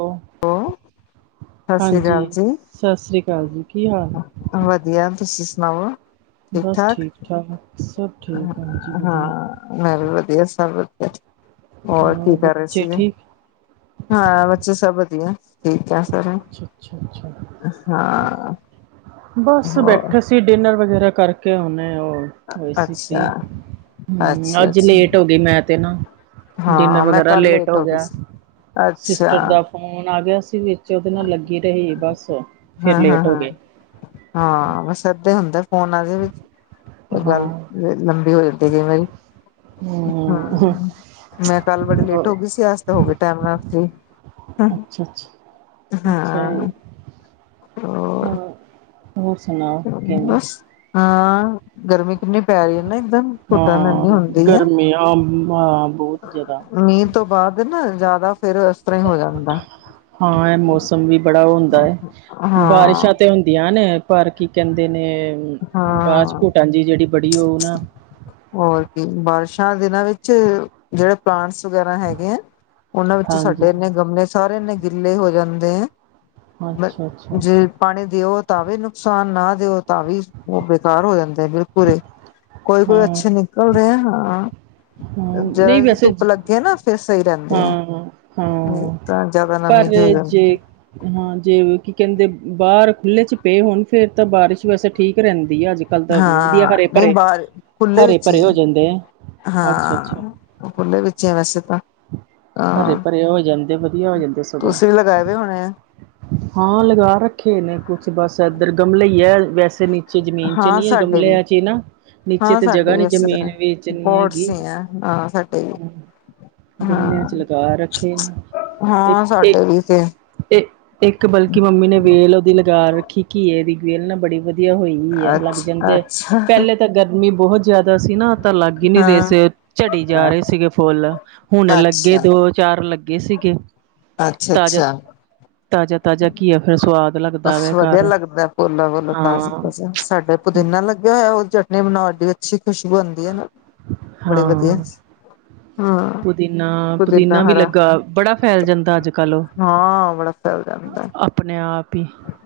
Hello, ਸਤਿ ਸ੍ਰੀ ਹਾਂਜੀ ਅਕਾਲ ਜੀ ਸਸ ਸ੍ਰੀ ਕਾਲ ਜੀ, ਕੀ ਹਾਲ? ਵਧੀਆ ਤੁਸੀਂ ਸੁਣਾਓ? ਬਸ ਠੀਕ-ਠਾਕ ਹ ਹਾ, ਮੈਂ ਵੀ ਵਧੀਆ ਸਭ ਵਧੀਆ। ਹੋਰ ਕੀ ਕਰ ਰਹੇ ਬੱਚੇ ਸੀਗੇ। ਠੀਕ ਹਾਂ ਬੱਚੇ ਸਭ ਵਧੀਆ ਠੀਕ ਐ ਫੇਰ, ਅੱਛਾ ਅੱਛਾ ਅੱਛਾ ਹਾ ਹੋਰ ਤੁਸੀਂ ਡਿਨਰ ਵਗੈਰਾ ਕਰਕੇ ਆਉੁਨੇ ਓ ਹੋਰ ਸੀ ਅੱਛਾ ਕੀ, ਹੂੰ ਅੱਛਾ ਅੱਜ ਅੱਛਾ ਲੇਟ ਹੋ ਗੇ ਮੈਂ ਤੇ ਨਾ ਡਿਨਰ ਹਾਂ ਮੈਂ ਵਗੈਰਾ ਕੱਲ ਲੇਟ ਹੋ ਗਈ ਗਿਆ। ਸੀ ਅੱਛਾ ਫ਼ੋਨ ਆ ਗਿਆ ਸੀ ਵਿੱਚ ਉਹਦੇ ਨਾਲ ਲੱਗੀ ਰਹੀ ਬਸ, ਫਿਰ ਹਾਂ ਹਾਂ ਲੇਟ ਹੋ ਹਾਂ ਗਏ। ਹਾਂ ਬਸ ਏਦਾਂ ਹੁੰਦਾ ਫੋਨ ਆਜੇ ਵਿੱਚ ਉਹ ਗੱਲ ਹਾਂ ਲੰਬੀ ਹੋ ਜਾਂਦੀ। ਜਿਵੇਂ ਹਾਂ ਹਮ ਮੈਂ ਕੱਲ ਬੜੀ ਲੇਟ ਹੋ ਗੀ ਸੀ ਅੱਜ ਤੇ ਹੋ ਗਈ ਟੈਮ ਨਾਲ ਫ੍ਰੀ। ਹਾਂ, ਅੱਛਾ ਅੱਛਾ ਅੱਛਾ ਜੀ ਹਾਂ ਹੋ ਹਾਂ ਹੋਰ ਸੁਨਾਓ ਕਿਵੇਂ? ਬਸ ਹਾਂ ਗਰਮੀ ਕਿੰਨੀ ਪੈ ਰੀ ਏ ਨਾ ਇੱਕਦਮ ਘੁੱਟਣ ਇੰਨੀ ਹੁੰਦੀ ਏ। ਮੀਂਹ ਆਮ ਹਾਂ ਬੋਤ ਜਾਦਾ। ਮੀਂਹ ਤੋਂ ਬਾਦ ਨਾ ਜਾਦਾ ਫੇਰ ਇਸ ਤਰ੍ਹਾਂ ਈ ਹੋ ਜਾਂਦੈ। ਹਾਂ, ਐ ਮੌਸਮ ਵੀ ਬੜਾ ਓ ਹੁੰਦਾ ਐ ਹਾਂ ਬਾਰਿਸ਼ਾਂ 'ਤੇ ਹੁੰਦੀਆਂ ਨੇ ਪਰ ਕੀ ਕੈਂਦੇ ਨੇ ਬਾਦ 'ਚ ਹਾਂ ਘੁਟਨ ਜੀ ਜੇੜੀ ਬੜੀ ਓ ਨਾ ਹੋਰ ਕੀ ਬਾਰਿਸ਼ਾਂ ਦਿਨਾਂ ਵਿੱਚ ਜੇੜੇ ਪਲਾਂਟਸ ਵਗੈਰਾ ਹੈਗੇ ਐ। ਓਨਾਂ ਵਿੱਚ ਹਾਂਜੀ। ਸਾਡੇ ਇੰਨੇ ਗਮਲੇ ਸਾਰੇ ਇੰਨੇ ਗਿੱਲੇ ਹੋ ਜਾਂਦੇ ਐ, ਮੈਂ ਅੱਛਾ ਅੱਛਾ ਜੇ ਪਾਣੀ ਦਿਓ ਤਾਂ ਵੀ ਨੁਕਸਾਨ ਨਾ ਦਿਓ ਤਾਂ ਵੀ ਓ ਬੇਕਾਰ ਹੋ ਜਾਂਦੇ ਬਿਲਕੁਲ ਈ। ਕੋਈ-ਕੋਈ ਹਾਂ ਅੱਛੇ ਨਿਕਲਦੇ ਐ ਹਾਂ ਹਾਂ ਜਰਾ ਨਹੀਂ ਜੀ ਵੈਸੇ ਧੁੱਪ ਲੱਗੀ ਦੀ ਐ ਨਾ ਫਿਰ ਸਈ ਰੈਂਦੇ ਐ ਹਾਂ ਨਈ ਹਾਂ ਤਾਂ ਜਾਦਾ ਨਮੀ ਪਰ ਜੀ ਹੋ ਜਾਂਦੀ ਏ। ਜੇ ਹਾਂ, ਜੇ ਵੀ ਕੀ ਕੈਂਦੇ ਬਾਰ ਖੁੱਲ੍ਹੇ 'ਚ ਪਏ ਹੋਨ ਫੇਰ ਤਾਂ ਬਾਰਿਸ਼ ਵੈਸੇ ਠੀਕ ਰੈਂਦੀ ਐ ਅੱਜ ਕੱਲ ਤਾਂ ਵਦੀਆ ਹਾਂ ਨਹੀਂ ਹਰੇ-ਭਰੇ, ਬਾਹਰ ਖੁੱਲੇ ਵਿੱਚ ਹੀ ਹਰੇ-ਭਰੇ ਹੋ ਹੈ ਜਾਂਦੇ ਐ ਅੱਛਾ-ਅੱਛਾ। ਓ ਖੁੱਲੇ ਵਿੱਚ ਈ ਐ ਵੈਸੇ ਤਾਂ। ਹਾਂ ਹਰੇ-ਭਰੇ ਹੋ ਜਾਂਦੇ, ਵਧੀਆ ਹੋ ਜਾਂਦੇ ਸਗੋਂ। ਤੁਸੀਂ ਲਗਾਏ ਹੋਏ ਹੋਣੇ ਆ ਹਾਂ, ਲਗਾ ਰੱਖੇ ਨੇ ਕੁਛ ਬਸ ਐਧਰ ਗਮਲੇ ਈ ਐ ਵੈਸੇ ਸੇ ਨੀਚੇ ਜ਼ਮੀਨ 'ਚ ਹਾਂ ਨੀ ਸਾਡੇ ਵੀ ਗਮਲਿਆਂ 'ਚ ਈ ਨਾ ਨੀਚੇ ਹਾਂ 'ਤੇ ਸਾਡੇ ਜਗ੍ਹਾ ਵੀ ਨੀ ਇਸੇ ਜਮੀਨ ਤਰ੍ਹਾਂ ਵੇਚਨੀ ਪੋਟਸ ਹੈਗੀ। ਹੀ ਆ ਹਾਂ ਫੇਰ ਸਈ ਗਮਲਿਆਂ ਹਾਂ, ਚ ਲਗਾ ਰੱਖੇ ਨੇ ਹਾਂ ਸਾਡੇ ਵੀ 'ਤੇ ਇਹ ਇੱਕ ਬਲਕਿ ਮੰਮੀ ਨੇ ਵੇਲ ਓਦੀ ਲਗਾ ਰੱਖੀ ਘੀਏ ਦੀ ਵੇਲ ਨਾ ਬੜੀ ਵਦੀਆ ਹੋਈ। ਐ ਲੱਗ ਅੱਛਾ ਜਾਂਦੇ ਅੱਛਾ ਪੈਲੇ ਤਾਂ ਗਰਮੀ ਬੋਹਤ ਜਾਦਾ ਸੀ ਨਾ ਤਾਂ ਲੱਗ ਈ ਨੀ ਰੇ ਹਾਂ ਸੀ, ਝੜੀ ਜਾ ਰੇ ਅੱਛਾ ਸੀਗੇ ਫੁੱਲ ਹੁਣ ਲੱਗੇ ਦੋ ਚਾਰ ਲੱਗੇ ਸੀਗੇ। ਅੱਛਾ-ਅੱਛਾ। ਤਾਜ਼ਾ-ਤਾਜ਼ਾ ਘੀਆ ਫਿਰ ਸੁਵਾਦ ਲੱਗਦਾ ਬਸ, ਵੈ ਵਧੀਆ ਘਰ ਲੱਗਦਾ ਪੋਲਾ ਵੁੱਲ ਹਾਂ ਤਾਜ਼ਾ-ਤਾਜ਼ਾ ਸਾਡੇ ਪੁਦੀਨਾ ਲਗਯਾ ਹੋਏਯਾ ਓ ਚਟਨੀ ਬਣਾਉਣ ਡੀ ਅਛੀ, ਖੁਸ਼ਬੂ ਆਂਦੀ ਐ ਨਾ ਬੜੀ ਵਦੀਆ। ਹਾਂ ਹਾਂ, ਪੁਦੀਨਾ ਪੁਦੀਨਾ ਵੀ ਹਰਾ ਲੱਗਾ ਬੜਾ ਫੈਲ ਜਾਂਦਾ ਅੱਜ ਕੱਲ੍ਹ ਹਾਂ ਬੜਾ ਚੱਲ ਜਾਂਦਾ ਐ। ਅਪਨੇ ਆਪ ਈ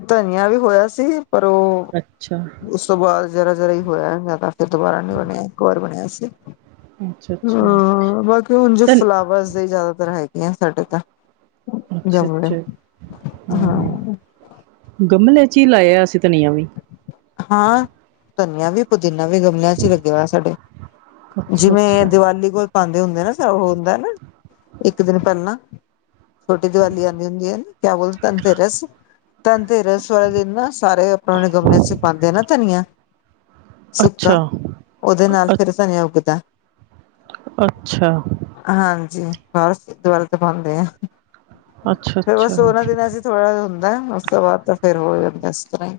ਧਨੀਆ ਵੀ ਹੋਇਆ ਸੀ ਪਰ ਓ ਅੱਛਾ ਉਸ ਤੋਂ ਬਾਦ ਜਰਾ-ਜਰਾ ਈ ਹੋਏਆ ਹੈਗਾ ਤਾਂ ਫਿਰ ਦੁਬਾਰਾ ਨੀ ਬਨੇਆ ਇੱਕ ਵਾਰ ਬਨੇਆ ਸੀ। ਅੱਛਾ ਅੱਛਾ ਹਾਂ, ਬਾਕੀ ਹੁਨ ਧ ਜਸ ਫਲਾਵਰਸ ਦੇ ਜ਼ਿਆਦਾਤਰ ਹੈਗੇ ਆ ਸਾਡੇ ਤਾਂ ਅੱਛਾ ਗਮਲੇ ਅੱਛਾ ਹਾਂ। ਗਮਲਿਆ 'ਚ ਈ ਲਾਇਆ ਸੀ ਧਨੀਆ ਵੀ ਹਾਂ, ਧਨੀਆ ਵੀ, ਪੁਦੀਨਾ ਵੀ, ਗਮਲਿਆਂ 'ਚ ਹੀ ਲੱਗੇਆ ਹੋਏਆ ਸਾਡੇ। ਅੱਛਾ ਜਿਵੇਂ ਅੱਛਾ ਦੀਵਾਲੀ ਕੋਲ ਪਾਂਦੇ ਹੁੰਦੇ ਨਾ ਓ ਹੁੰਦਾ ਨਾ ਇੱਕ ਦਿਨ ਪੈਲਾਂ ਛੋਟੀ ਦੀਵਾਲੀ ਆਂਦੀ ਹੁੰਦੀ ਐ ਨਾ, ਕੇਆ ਬੋਲ ਧਨ ਤੇਰਸ ਧਨਤੇਰਸ ਵਾਲੇ ਦਿਨ ਨਾ ਪੁਰਾਣੇ ਗਮਲਿਆਂ 'ਚ ਪਾਂਦੇ ਆ ਨਾ ਧਨੀਆ ਸੁੱਕਾ। ਅੱਛਾ ਓਦੇ ਨਾਲ ਅ ਫਿਰ ਧਨਿਆ ਉੱਗਦਾ। ਅੱਛਾ। ਹਾਂਜੀ, ਬਸ ਦੀਵਾਲ਼ੀ ਤੇ ਪਾਂਦੇ ਐ, ਅੱਛਾ ਫਿਰ ਬਸ ਅੱਛਾ ਓਨਾ ਦਿਨਾ 'ਚ ਥੋੜਾ ਹੁੰਦਾ ਉਸ ਤੋਂ ਬਾਅਦ ਤਾਂ ਫੇਰ ਹੋ ਜਾਂਦਾ ਇਸ ਤਰ੍ਹਾਂ ਹੀ।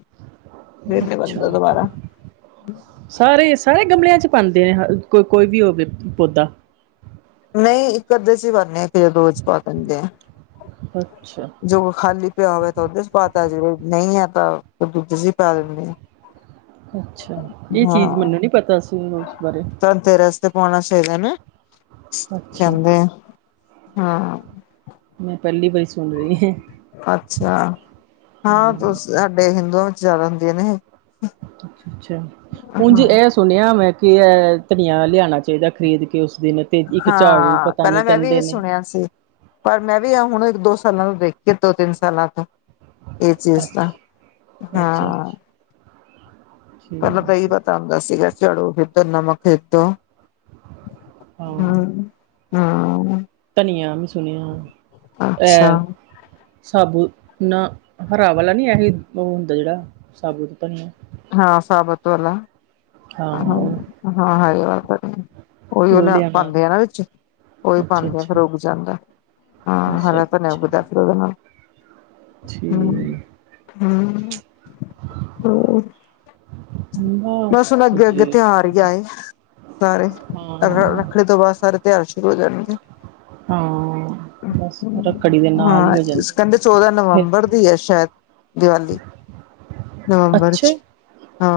ਫਿਰ ਨੀ ਅੱਛਾ। ਬਣਦਾ ਦੁਬਾਰਾ ਸਾਰੇ-ਸਾਰੇ ਗਮਲਿਆਂ 'ਚ ਪਾਉਂਦੇ ਨੇ ਕੋ ਕੋਈ ਵੀ ਹੋਵੇ ਪੌਦਾ ਨਹੀਂ ਇੱਕ ਅੱਧੇ 'ਚ ਹੀ ਭਰਨੇ ਇੱਕ ਜਾਂ ਰੋਜ਼ ਪਾ ਦਿੰਦੇ ਆ। ਅੱਛਾ। ਜੋ ਖਾਲੀ ਪਿਆ ਹੋਵੇ ਤਾਂ ਉਹਦੇ 'ਚ ਪਾਤਾ ਜ ਨਹੀਂ ਹੈ, ਤਾਂ ਦੂਜੇ 'ਚ ਪਾ ਦਿੰਦੇ ਆ। [inaudible] ਅੱਛਾ, ਇਹ ਚੀਜ਼ ਮੈਨੂੰ ਨੀ ਪਤਾ ਸੀ ਉਸ ਬਾਰੇ। ਸਿੱਧੇ ਰਸਤੇ ਪਾਉਣਾ ਚਾਹੀਦਾ ਨਾ ਅੱਛਾ ਕਹਿੰਦੇ ਆ। ਮੈਂ ਪਹਿਲੀ ਵਾਰੀ ਸੁਣ ਰਹੀ ਏਹ ਅੱਛਾ, ਹਾਂ ਤੁਸ ਸਾਡੇ ਹਿੰਦੂਆਂ ਵਿੱਚ ਜ਼ਿਆਦਾ ਹੁੰਦੀਆਂ ਆ ਨਾ ਇਹ ਅੱਛਾ ਅੱਛਾ, ਉਂਝ ਹਾਂ ਇਹ ਸੁਣਿਆ ਮੈਂ ਕਿ ਇਹ ਧਨੀਆ ਲਿਆਣਾ ਚਾਹੀਦਾ। ਖਰੀਦ ਕੇ ਉਸ ਦਿਨ। ਤੇ ਇੱਕ ਝਾੜੂ ਹਾਂ, ਪਤਾ ਪਹਿਲਾਂ ਨਹੀਂ ਮੈਂ ਵੀ ਕਹਿੰਦੇ ਇਹ ਨੇ ਸੁਣਿਆ ਸੀ। ਪਰ ਮੈਂ ਵੀ ਆ ਹੁਣ ਇੱਕ ਦੋ ਸਾਲਾਂ ਤੋਂ ਦੇਖਦੀ ਆ ਦੋ ਤਿੰਨ ਸਾਲਾਂ ਤੋਂ। ਇਹ ਚੀਜ਼ ਤਾਂ ਅੱਛਾ ਅੱਛਾ ਹਾਂ। ਅੱਛਾ ਪਹਿਲਾਂ ਤਾਂ ਇਹ ਹੀ ਠੀਕ ਹੈ ਪਤਾ ਹੁੰਦਾ ਸੀਗਾ ਝਾੜੂ ਖੇਤੋਂ ਨਵਾਂ ਖੇਤੋਂ। ਹਾਂ - ਹਾਂ। ਧਨੀਆ ਮੈਂ ਸੁਣਿਆ ਅੱਛਾ ਐ। ਸਾਬੁਤ ਨਾਂ ਹਰਾ ਵਾਲਾ ਨੀ ਇਹ ਉਹ ਹੁੰਦਾ ਜਿਹੜਾ ਸਾਬੁਤ ਧਨੀਆ। ਹਾਂ ਸਾਬਤ ਵਾਲਾ। ਹਾਂ ਉਹ ਹਾਂ ਹਾਂ ਏਹੀਓ ਹਰੇ ਉਹੀ ਉਹ ਲਿਆਣਾ ਪਾਂਦੇ ਆ ਨਾ ਵਿੱਚ। ਉਹੀ ਅੱਛਾ ਪਾਂਦੇ ਆ ਅੱਛਾ ਫੇਰ ਉੱਗ ਜਾਂਦਾ ਹਾਂ ਅੱਛਾ ਹਰਾ ਧਨਿਆ ਅੱਛਾ ਉੱਗਦਾ। ਉਦੇ ਨਾਲ ਹੂੰ। ਠੀਕ ਹਾਂ ਉਹ। [unintelligible] ਸੁਣ ਅੱਗੇ - ਅੱਗੇ ਜੇਠ ਤਿਉਹਾਰ ਹੀ ਆਏ ਸਾਰੇ ਅਰ - ਅਰ। ਹਾਂ ਅੱਗੇ ਤੋਂ ਬਾਅਦ ਸਾਰੇ ਤਿਉਹਾਰ ਸ਼ੁਰੂ ਹੋ ਜਾਣਗੇ। ਹਾਂ। ਬਸ ਰੱਖੜੀ ਦੇ ਨਾਲ ਹਾਂ ਹੀ ਹੋ ਇਸ ਜਾਂਦੇ ਕਹਿੰਦੇ ਚੌਦਾ ਫਿਰ ਨਵੰਬਰ ਦੀ ਹੈ ਸ਼ਾਇਦ। ਦੀਵਾਲੀ ਨਵੰਬਰ ਅੱਛਾ 'ਚ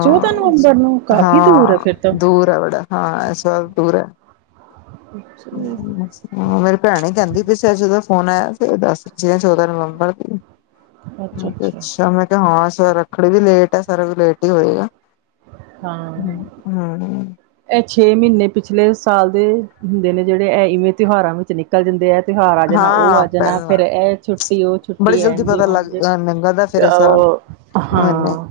ਚੌਦਾਂ ਨਵੰਬਰ ਨੂੰ ਕਾਫ਼ੀ ਦੂਰ ਹੈ ਹਾਂ ਫਿਰ ਤਾਂ ਦੂਰ ਹੈ ਬੜਾ ਹਾਂ ਏਸ ਬਾਰ ਦੂਰ ਐ। [inaudible] ਦਿਵਾਲੀ ਬਸ। ਹਾਂ ਮੇਰੀ ਭੈਣ ਕਹਿੰਦੀ ਪਈ ਸੀ ਅੱਜ ਉਹਦਾ ਫੋਨ ਆਇਆ ਸੀ ਦੱਸ ਸੀ ਚੌਦਾਂ ਨਵੰਬਰ ਨੂੰ। ਬਹੁਤ ਅੱਛਾ, ਮੈਂ ਕਿਹਾ ਹਾਂ ਇਸ ਵਾਰ ਰੱਖੜੀ ਵੀ ਲੇਟ ਆ ਸਾਰਾ ਕੁੱਝ ਲੇਟ ਹੀ ਹੋਏਗਾ। ਹਾਂ। ਹੂੰ ਇਹ ਛੇ ਮਹੀਨੇ ਪਿਛਲੇ ਸਾਲ ਦੇ ਹੁੰਦੇ ਨੇ ਜਿਹੜੇ ਇਹ ਇਵੇਂ ਤਿਉਹਾਰਾਂ ਵਿੱਚ ਨਿਕਲ ਨਿਕਲ ਜਾਂਦੇ ਇਹ ਤਿਉਹਾਰ ਆ ਜਾਣਾ ਉਹ ਆ ਹਾਂ ਜਾਣਾ ਫੇਰ ਪਹਿਲਾਂ ਇਹ ਛੁੱਟੀ ਉਹ ਬੜੀ ਛੁੱਟੀ ਜਲਦੀ ਇੰਝ ਪਤਾ ਲੱਗ ਉਂਝ। ਲੰਘਦਾ ਇਕ ਫਿਰ ਇਹ ਸਾਲ ਉਹ ਹਾਂ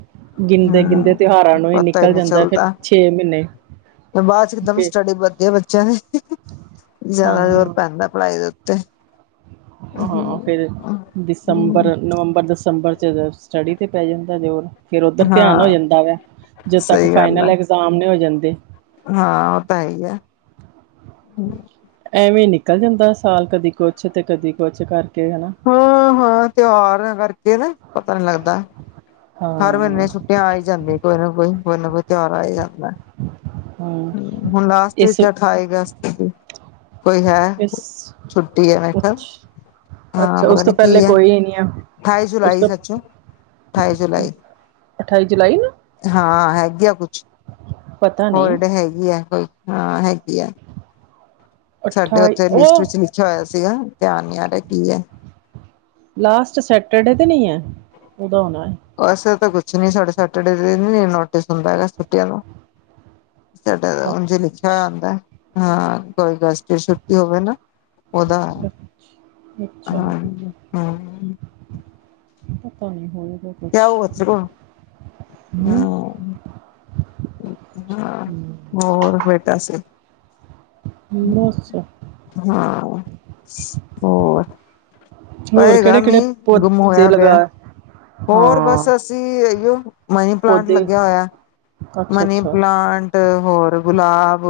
ਗਿਣਦੇ ਗਿਣਦੇ ਹੂੰ, ਤਿਉਹਾਰਾਂ ਨੂੰ ਫੇਰ ਪਤਾ ਹੀ ਨਿਕਲ ਨਹੀਂ ਜਾਂਦਾ ਫਿਰ ਚੱਲਦਾ ਛੇ ਮਹੀਨੇ। ਬਾਅਦ 'ਚ ਇਕਦਮ ਫਿਰ ਸਟੱਡੀ ਵਧਦੀ ਹੈ ਬੱਚਿਆਂ ਦੀ ਜਿਆਦਾ ਜੋਰ ਹਾਂ, ਪੈਂਦਾ। ਪੈਂਦਾ ਪੜਾਈ ਦੇ ਉਤੇ। ਹਾਂ ਫੇਰ ਦਸੰਬਰ, ਨਵੰਬਰ, ਦਸੰਬਰ 'ਚ ਅਗਸਤ। ਸਟੱਡੀ ਤੇ ਪੈ ਜਾਂਦਾ ਜ਼ੋਰ ਫੇਰ ਉੱਧਰ ਧਿਆਨ ਹੋ ਹਾਂ, ਜਾਂਦਾ ਵਾ ਜਦੋਂ ਤੱਕ ਸਹੀ ਗੱਲ ਫਾਈਨਲ ਹੈ ਐਗਜਾਮ। ਸਾਮਣੇ ਹੋ ਜਾਂਦੇ। ਹਾਂ ਓ ਤਾਂ ਹੈ ਈ ਐ, ਹੂੰ। ਐਵੇਂ ਨਿਕਲ ਜਾਂਦਾ ਸਾਲ ਕਦੀ ਕੁਛ ਤੇ ਕਦੀ ਕੁਛ ਕਰਕੇ ਹਨਾ, ਹਾਂ - ਹਾਂ ਤਿਹਾਰਾ ਕਰਕੇ ਨਾ ਪਤਾ ਨੀ ਲੱਗਦਾ। ਹਰ ਮੀਨੇ ਹਾਂ, ਛੁੱਟੀਆਂ ਆ ਈ ਜਾਂਦੀਆਂ ਨੇ ਕੋਈ ਨਾ ਕੋਈ -ਕੋਈ ਨਾ ਕੋਈ ਤਿਹਾਰ ਆ ਈ ਜਾਂਦਾ। ਹਾਂ ਹੁਣ ਲਾਸਟ ਇਸ ਵਿੱਚ ਅਠਾਈ ਅਗਸਤ ਦੀ ਕੋਈ ਹੈ, ਇਸ ਛੁੱਟੀ ਹੈ ਕੱਲ? ਅੱਛ ਹਾਂ ਅੱਛਾ ਪਤਾ ਉਸ ਨੀ ਤੋਂ ਕੀ ਪਹਿਲੇ ਐ, ਕੋਈ ਹੀ ਨਹੀਂ ਆ ਅਠਾਈ ਉਸ ਜੁਲਾਈ ਤੋਂ ਸੱਚ -ਅਠਾਈ ਜੁਲਾਈ। ਅਠਾਈ ਜੁਲਾਈ ਨੂੰ? ਹਾਂ ਹੈਗੀ ਆ ਕੁਛ, ਪਤਾ ਨਹੀਂ ਹੋਲਡ ਹੈਗੀ ਆ, ਕੋਈ ਹਾਂ ਹੈਗੀ ਆ। ਸਾਡੇ ਅਠਾਈ ਓੱਥੇ ਲਿਸਟ ਵਿੱਚ ਉਹ ਲਿਖਿਆ ਹੋਇਆ ਸੀਗਾ, ਧਿਆਨ ਨੀ ਆ ਰੇਆ ਕੀ ਐ ਲਾਸਟ ਸੈਟਰਡੇ ਤੇ ਨਈ ਐ, ਓਦਾ ਹੋਣਾ ਐਸ ਵਾਰ ਤਾਂ ਕੁੱਛ ਨੀ ਸਾਡੇ ਸੈਟਰਡੇ ਦੇ ਨਈ ਨੋਟਿਸ ਹੁੰਦਾ ਹੈਗਾ ਛੁੱਟੀਆਂ ਦਾ। ਸਾਡਾ ਓਂਝ ਈ ਲਿਖਿਆ ਹੋਏਆ ਅੱਛਾ ਆਂਦਾ, ਹਾਂ ਕੋਈ ਗਸਟਰ ਛੁੱਟੀ ਹੋਵੇ ਨਾ ਓਦਾ, ਅੱਛਾ ਹਾਂਜੀ ਹਾਂ। ਪਤਾ ਨੀ ਹੋਊਗਾ। ਕਿਆ ਹੁਆ ਸੀਗਾ, ਹੂੰ ਓ ਏਥੇ ਨਾ ਹੂੰ ਹੋਰ-ਹੋਰ ਦੱਸ? ਬਸ। ਹਾਂ ਹੋਰ ਹੋਰ ਪਏਗਾ ਕਿਹੜੇ ਕਿਹੜੇ ਮੀਂਹ, ਗੁੰਮ ਪੌਦੇ ਹੋਏਆ ਪੇਆ ਲਗਾ ਹੋਰ ਹਾਂ ਬਸ-ਬਸ। ਚੀਇਓ ਮਨੀ ਪਲਾਂਟ ਪੌਦੇ ਲੱਗਾ ਹੋਏਆ, ਅੱਛਾ ਮਨੀ ਅੱਛਾ ਪਲਾਂਟ ਤੇ ਹੋਰ ਗੁਲਾਬ।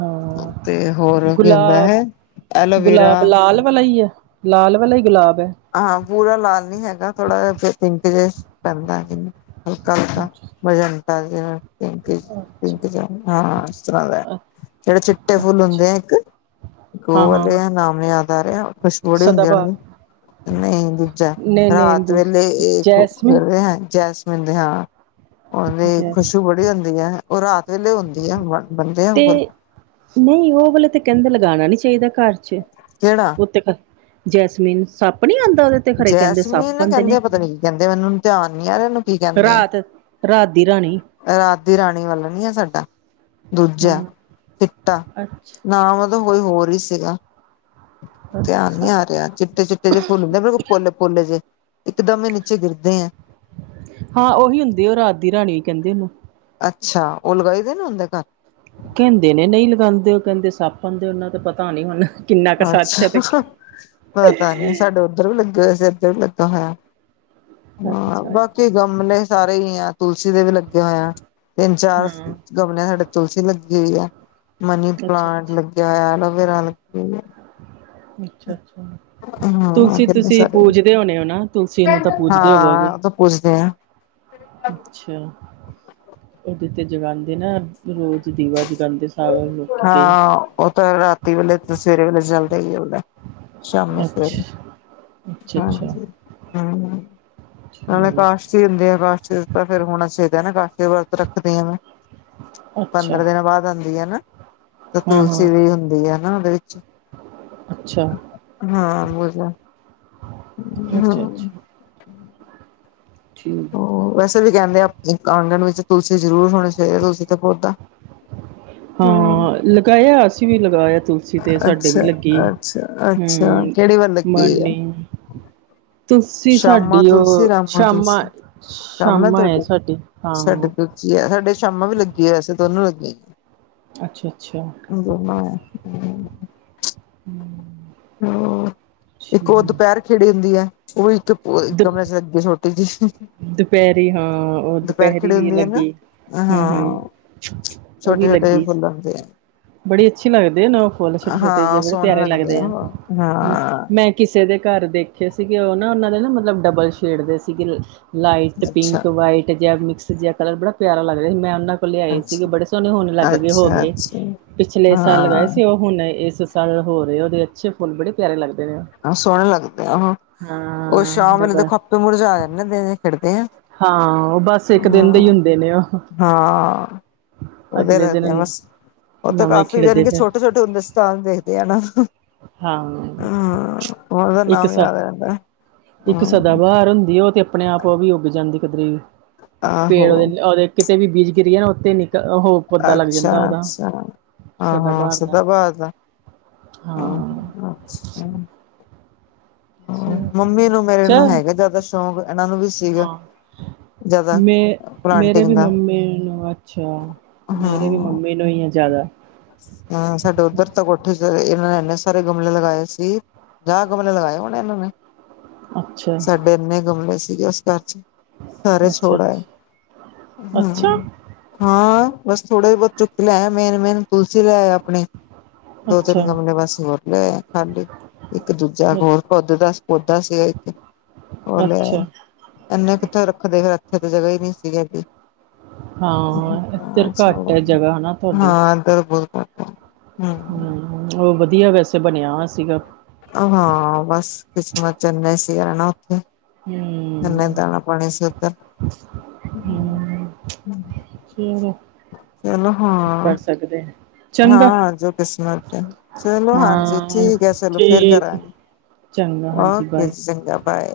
ਹਾਂ, ਤੇ ਹੋਰ ਕੀ ਹੁੰਦਾ ਗੁਲਾਬ- ਹੈ ਐਲੋਵੇਰਾ ਗੁਲਾਬ ਲਾਲ? ਵਾਲਾ ਈ ਐ? ਲਾਲ ਵਾਲਾ ਈ ਗੁਲਾਬ ਐ। ਹਾਂ ਪੂਰਾ ਲਾਲ ਨੀ ਹੈਗਾ ਥੋੜ੍ਹਾ ਜੇਆ ਪਿੰਕ ਜੇਆ ਪੈਂਦਾ ਹੈ ਹਲਕਾ- ਹਲਕਾ ਅੱਛਾ ਮਜੰਟਾ ਜੇਆ। ਪਿੰਕ- ਅੱਛਾ ਪਿੰਕ ਜੇਆ ਨੀ ਹਾਂ ਇਸ ਤਰ੍ਹਾਂ ਦਾ ਜੇੜੇ ਚਿੱਟੇ ਫੁੱਲ ਅੱਛਾ ਹੁੰਦੇ ਆ ਇੱਕ ਹਾਂ ਗੋਲ ਹਾਂ ਨਾਮ ਯਾਦ ਆਏਆ ਖੁਸ਼ਬੂ ਬੜੀ ਹੁੰਦੀ ਓਨਾ ਸਦਾਬਹਾਰ ਦੀ। - ਨਈ ਦੂਜਾ, ਨਹੀਂ ਨਹੀਂ ਰਾਤ ਵੇਲੇ ਦੂਸਰੇ ਏ ਜੈਸਮਿਨ ਖਿਲੇ ਹੈ ਜੈਸ ਹੁੰਦੀ ਹਾਂ, ਓਦੀ ਜੈਸਮਿਨ ਖੁਸ਼ਬੂ ਬੜੀ ਹੁੰਦੀ ਹੈ ਉਹ ਰਾਤ ਵੇਲੇ ਹੁੰਦੀ ਹੈ ਬਸ। ਤੇ ਨਈ ਓ ਵਾਲੇ ਤਾਂ ਕੇਂਦੇ ਲਗਾਣਾ ਨੀ ਚਾਈਦਾ ਘਰ 'ਚ। ਕੇੜਾ? ਜੈਸਮੀਨ ਸੱਪ ਨੀ ਆਂਦਾ ਓਦੇ? ਜੈਸਮੀਨ ਨਾ ਕੇਂਦੇ ਆ ਪਤਾ ਨੀ ਕੀ ਕੇਂਦੇ ਮੈਨੂੰ ਹੁਨ ਧਿਆਨ ਨੀ ਆ ਰੇਆ ਓਨੂ ਕੀ ਕੇਂਦੇ ਰਾਤ ਰਾਤ ਦੀ ਰਾਣੀ ਆ ਰਾਤ ਦੀ ਰਾਣੀ ਵਾਲਾ ਨੀ ਆ ਸਾਡਾ, ਦੂਜਾ ਹਾਂ ਚਿੱਟਾ ਅੱਛਾ ਨਾਮ ਓਦਾ ਕੋਈ ਹੋਰ ਵੀ ਸੀਗਾ, ਧਿਆਨ ਨੀ ਅੱਛਾ ਆ ਰੇਆ ਚਿੱਟੇ -ਚਿੱਟੇ ਜੇ ਫੁੱਲ ਹੁੰਦੇ ਬਿਲਕੁਲ ਪੋਲੇ- ਪੋਲੇ ਜੇ, ਇੱਕਦਮ ਈ ਨੀਚੇ ਗਿਰਦੇ ਐ। ਹਾਂ ਓਹੀ ਹੁੰਦੇ ਐ ਰਾਤ ਦੀ ਰਾਣੀ ਈ ਕੇਂਦੇ ਓਨੂੰ। ਅੱਛਾ ਓ ਲਗਾਈ ਦਾ ਨਈ ਹੁੰਦਾ ਘਰ? ਕੇਂਦੇ ਨੇ ਨਈ ਲਗਾਂਦੇ ਓ ਕੇਂਦੇ ਸੱਪ ਆਂਦੇ ਓਨਾਂ ਤੇ ਪਤਾ ਨੀ ਹੁਣ ਕਿੰਨਾ ਕੁ ਸੱਚ ਹੈ ਅੱਛਾ ਤੇ ਹਹ ਪਤਾ ਨੀ ਸਾਡੇ ਓਧਰ ਵੀ ਲੱਗੇ ਹੋਏ ਸੀ, ਏਧਰ ਵੀ ਲੱਗਾ ਹੋਏਆ, ਹਾਂ ਅੱਛਾ ਬਾਕੀ ਗਮਲੇ ਸਾਰੇ ਈ ਐ ਤੁਲਸੀ ਦੇ ਵੀ ਲੱਗੇ ਹੋਏ ਆ ਤਿੰਨ- ਚਾਰ ਹਾਂ ਗਮਲਿਆਂ 'ਚ ਸਾਡੇ ਤੁਲਸੀ ਲੱਗੀ ਹੋਈ ਐ, ਮਨੀ ਅੱਛਾ ਪਲਾਂਟ ਅੱਛਾ ਲੱਗਿਆ ਹੋਇਆ, ਐਲੋਵੇਰਾ ਲੱਗੀ ਹੋਈ ਐ। ਅੱਛਾ- ਅੱਛਾ। ਹਾਂ ਤੁਲਸੀ ਕਿੰਨੇ ਤੁਸੀਂ ਸਾਰੇ ਪੂਜਦੇ ਹੋਣੇ ਓ ਨਾ, ਤੁਲਸੀ ਨੂੰ ਤਾਂ ਪੂਜਦੇ ਹੋਵੋਗੇ। ਪੂਜਦੇ ਆਂ। ਅੱਛਾ ਓਦੇ ਤੇ ਜਗਾਂਦੇ ਨਾ ਰੋਜ਼ ਦੀਵਾ ਜਗਾਂਦੇ। ਸਾਰੇ ਲੋਕੀ ਕਈ ਹਾਂ ਓ ਤਾਂ ਰਾਤੀ ਵੇਲੇ ਤੇ ਸਵੇਰੇ ਵੇਲੇ ਜਲਦਾ ਈ ਜਲਦਾ। ਸ਼ਾਮੀਂ- ਸਵੇਰੇ ਅੱਛਾ ਅੱਛਾ ਹਾਂਜੀ। ਹੂੰਅ ਅੱਛਾ ਨਾਲੇ ਕਾਸ਼ ਠੀਕ [unintelligible] ਅੱਛਾ ਪੰਦਰਾਂ ਦਿਨਾਂ ਬਾਦ ਆਂਦੀ ਐ ਨਾ। ਤੇ ਹਾਂ ਤੁਲਸੀ ਹਾਂ ਵੀ ਹੁੰਦੀ ਆ ਨਾ ਓਦੇ ਵਿੱਚ। ਅੱਛਾ ਹਾਂ ਬੂਜਾ ਅੱਛਾ ਹੂੰਅ। ਅੱਛਾ ਠੀਕ। ਵੈਸੇ ਵੀ ਕੈਂਦੇ ਆ ਆਂਗਣ ਵਿੱਚ ਤੁਲਸੀ ਜ਼ਰੂਰ ਹੋਣੇ ਚਾਈਦੇ, ਆ ਤੁਲਸੀ ਦਾ ਪੌਦਾ। ਹਮ ਹਾਂ ਲਗਾਇਆ ਅਸੀਂ ਵੀ ਲਗਾਇਆ, ਤੁਲ ਤੁੁਲਸੀ ਤੇ ਸਾਡੇ ਵੀ ਅੱਛਾ ਲੱਗੀਵ ਅੱਛਾ ਅੱਛਾ ਹੂੰ ਕਿਹੜੀ ਵੱਲ ਲੱਗੀ ਹੋਈ ਆ ਮੋਰਨਿੰਗ ਤੁਸੀਂ ਸ਼ਾਮਾ ਸਾਡੀ ਓ ਤੁਲਸੀ ਰਾਮਾ ਸ਼ਾਮਾ, ਤੁਲਸੀ ਸ਼ਾਮਾ ਆ ਸਾਡੀ ਸਾਡੇ ਹਾਂ। ਸਾਡੇ ਸ਼ਾਮਾਂ ਵੀ ਲੱਗੀ ਐ, ਅਸੀ ਦੋਨੋ ਲੱਗੀਆਂ। ਅੱਛਾ-ਅੱਛਾ। ਜਦੋ ਮੈਂ ਹਮ ਹੋਰ, ਇੱਕ ਓ ਦਪੈਰ ਖਿੱੜੀ ਹੁੰਦੀ ਆ। ਵੋਈ ਤੋਂ ਇੱਕ ਕਮਰੇ 'ਚ ਲੱਗੀ ਏ ਛੋਟੀ ਜੀ। ਦਪੈਰੀ ਹਾਂ ਓ ਦੁਪਹੈਰੀ ਵੀ ਹੁੰਦੀ ਹੈ ਨਾ ਲੱਗੀ। ਹੂੰ ਹੂੰ, ਹਾਂ ਓ ਵੀ ਛੋਟੇ ਛੋਟੇ ਲੱਗੀ। ਫੁੱਲ ਹੁੰਦੇ ਬੜੀ ਅੱਛੀ ਲੱਗਦੇ ਨਾ ਓ ਫੁੱਲ ਆ ਛੋਟੇ- ਛੋਟੇ ਜੇ, ਹਾਂ ਬੜੇ ਸੋਹਣੇ ਪਿਆਰੇ ਲੱਗਦੇ ਆ। ਹੂੰ ਹਾਂ ਮੈਂ ਕਿਸੇ ਦੇ ਘਰ ਦੇਖੇ ਸੀਗੇ, ਓ ਨਾ ਓਨਾਂ ਨੇ ਨਾ ਮਤਲਬ ਡਬਲ ਸ਼ੇਡ ਦੇ ਸੀਗੇ ਲਾਈਟ ਅੱਛਾ ਪਿੰਕ, ਵਾਈਟ ਜਿਆ ਮਿਕਸ ਜਿਆ। ਕਲਰ ਬੜਾ ਪਿਆਰਾ ਲੱਗ ਰਿਆ ਹੀ, ਮੈਂ ਓਨਾ ਓ ਲਿਆਏ ਸੀਗੇ ਅੱਛਾ ਬੜੇ ਸੋਹਣੇ ਹੁਣ ਲੱਗ ਗੇ, ਹੋ ਅੱਛਾ ਗੇ। ਅੱਛਾ ਪਿਛਲੇ ਸਾਲ ਲਗਏ ਸੀ ਹਾਂ ਓ। ਹੁਣ ਏਸ ਸਾਲ ਹੋ ਰੇ ਓਦੇ ਅੱਛੇ ਫੁੱਲ ਬੜੇ ਪਿਆਰੇ ਲੱਗਦੇ ਨੇ। ਆ ਸੋਹਣੇ ਲੱਗਦੇ ਉਹ, ਹਾਂ ਸ਼ਾਮ ਵੇਲੇ ਡਬਲ ਦੇਖੋ ਆਪੇ ਮੁਰਝਾ ਜਾਂਦੇ ਦਿਨੇ ਖਿੜਦੇ ਆ। ਹਾਂ ਉਹ ਬਸ ਇੱਕ ਦਿਨ ਦੇ ਹੀ ਹਾਂ- ਹੁੰਦੇ ਨੇ ਉਹ ਹਾਂ। ਓਦੇ ਅਗਲੇ ਲੱਗਦੇ ਦਿਨ ਮਸ। ਓਤੋਂ ਨਵੇਂ ਕਾਫ਼ੀ ਜਾਣੀ ਖਿੜਦੇ ਕਿ ਫਿਰ ਛੋਟੇ ਛੋਟੇ ਹੁੰਦੇ ਸੀ ਤਾਂ ਦੇਖਦੇ ਆ ਨਾ। ਹਾਂ ਹਾਂ ਓਦਾ ਨਾਮ ਯਾਦ ਆ ਜਾਂਦਾ। ਹੂੰ ਬਹਾਰ ਹੁੰਦੀ ਓ ਤੇ ਆਪਣੇ ਆਪ ਓ ਵੀ ਉੱਗ ਜਾਂਦੀ ਕਿਧਰੇ ਵੀ। ਪੇੜ ਆਹੋ ਓਦੇ ਕਿਤੇ ਵੀ ਬੀਜ ਗਿਰੀਏ ਨਾ ਓਤੇ ਈ ਨਿਕਲ ਓਹੋ ਅੱਛਾ- ਅੱਛਾ, ਹਾਂ ਹਾਂ ਸਦਾਬਹਾਰ ਦਾ ਸਿੱਧਾ ਭਾਜਦਾ। ਹਾਂ- ਅੱਛਾ। ਚ ਮੰਮੀ ਨੂੰ ਮੇਰੇ ਚ ਨੂੰ ਹੈਗਾ ਜ਼ਾਦਾ ਸ਼ੌਕ, ਏਨਾਂ ਨੂੰ ਵੀ ਸੀਗਾ। ਜ਼ਿਆਦਾ ਮੇਂ ਮੇਰੇ ਵੀ ਪਲਾਂਟਿੰਗ ਦਾ ਮੰਮੀ ਨੂੰ ਅੱਛਾ ਮੇਰੇ ਵੀ ਹਾਂ ਮੰਮੀ ਨੀ ਆ ਜ਼ਾਦਾ। ਹਾਂ ਸਾਡੇ ਉੱਧਰ ਤਾਂ ਕੋਠੇ 'ਚ ਏਨਾਂ ਨੇ ਏਨੇ ਸਾਰੇ ਗਮਲੇ ਲਗਾਏ ਸੀ। ਪੰਜਾ ਗਮਲੇ ਲਗਾਏ ਹੋਣੇ ਏਨਾਂ ਨੇ। ਅੱਛਾ ਕਿੰਨੇ ਗਮਲੇ ਸੀਗੇ ਉਸ ਘਰ ਚ। ਸਾਰਾ ਅੱਛਾ ਛੋੜ ਆਏ ਹੂ ਅੱਛਾ ਹਾਂ ਬਸ ਥੋੜੇ ਬਹੁਤ ਚੁੱਕ ਕੇ ਲੈ ਆਏ, ਮੇਨ- ਮੇਨ ਤੁਲਸੀ ਲੈ ਆਏ ਆਪਣੇ ਦੋ ਤਿੰਨ ਅੱਛਾ ਗਮਲੇ ਅਸੀ ਹੋਰ ਲਿਆਏ ਆਂ ਖਾਲੀ ਇੱਕ ਦੂਜਾ ਅੱਛਾ ਹੋਰ ਪੌਧਾ ਦਾ ਪੌਧਾ ਸੀ ਇਥੇ ਅੱਛਾ ਇਨੇ ਕਿੱਥੇ ਰੱਖਦੇ, ਫਿਰ ਇੱਥੇ ਤੇ ਜਗਾਹ ਹੀ ਨੀ ਸੀਗੀ ਐਡੀ ਹਾਂ ਇੱਧਰ ਘੱਟ ਹੈ ਜਗ੍ਹਾਹ ਹੈਨਾ ਤੁਹਾਡੇ। ਬਿੱਲਕੁਲ ਹੂ ਉਹ ਵਧੀਆ ਵੈਸੇ ਬਣਿਆ ਹੋਯਾ ਸੀਗਾ। ਹਾਂ ਬਸ ਕਿਸਮਤ ਚ ਐਨਾ ਸੀ ਰਹਿਣਾ ਉੱਥੇ। ਜਿੰਨਾ ਹਮ ਦਾਣਾ ਪਾਣੀ ਸੀ ਉਧਰ ਹਮ ਕੀ ਹੋ ਗਿਆ। ਚਲੋ ਹਾਂ ਠੀਕ ਐ ਹਾਂ ਜੋ ਕਿਸਮਤ ਹੈ। ਚਲੋ ਹਾਂਜੀ ਹਾਂ ਠੀਕ ਹੈ ਚਲੋ ਫੇਰ ਠੀਕ ਕਰਾਂਗੇ। ਚੰਗਾ ਹਾਂਜੀ ਓਕੇ, ਬਾਏ ਚੰਗਾ ਬਾਏ।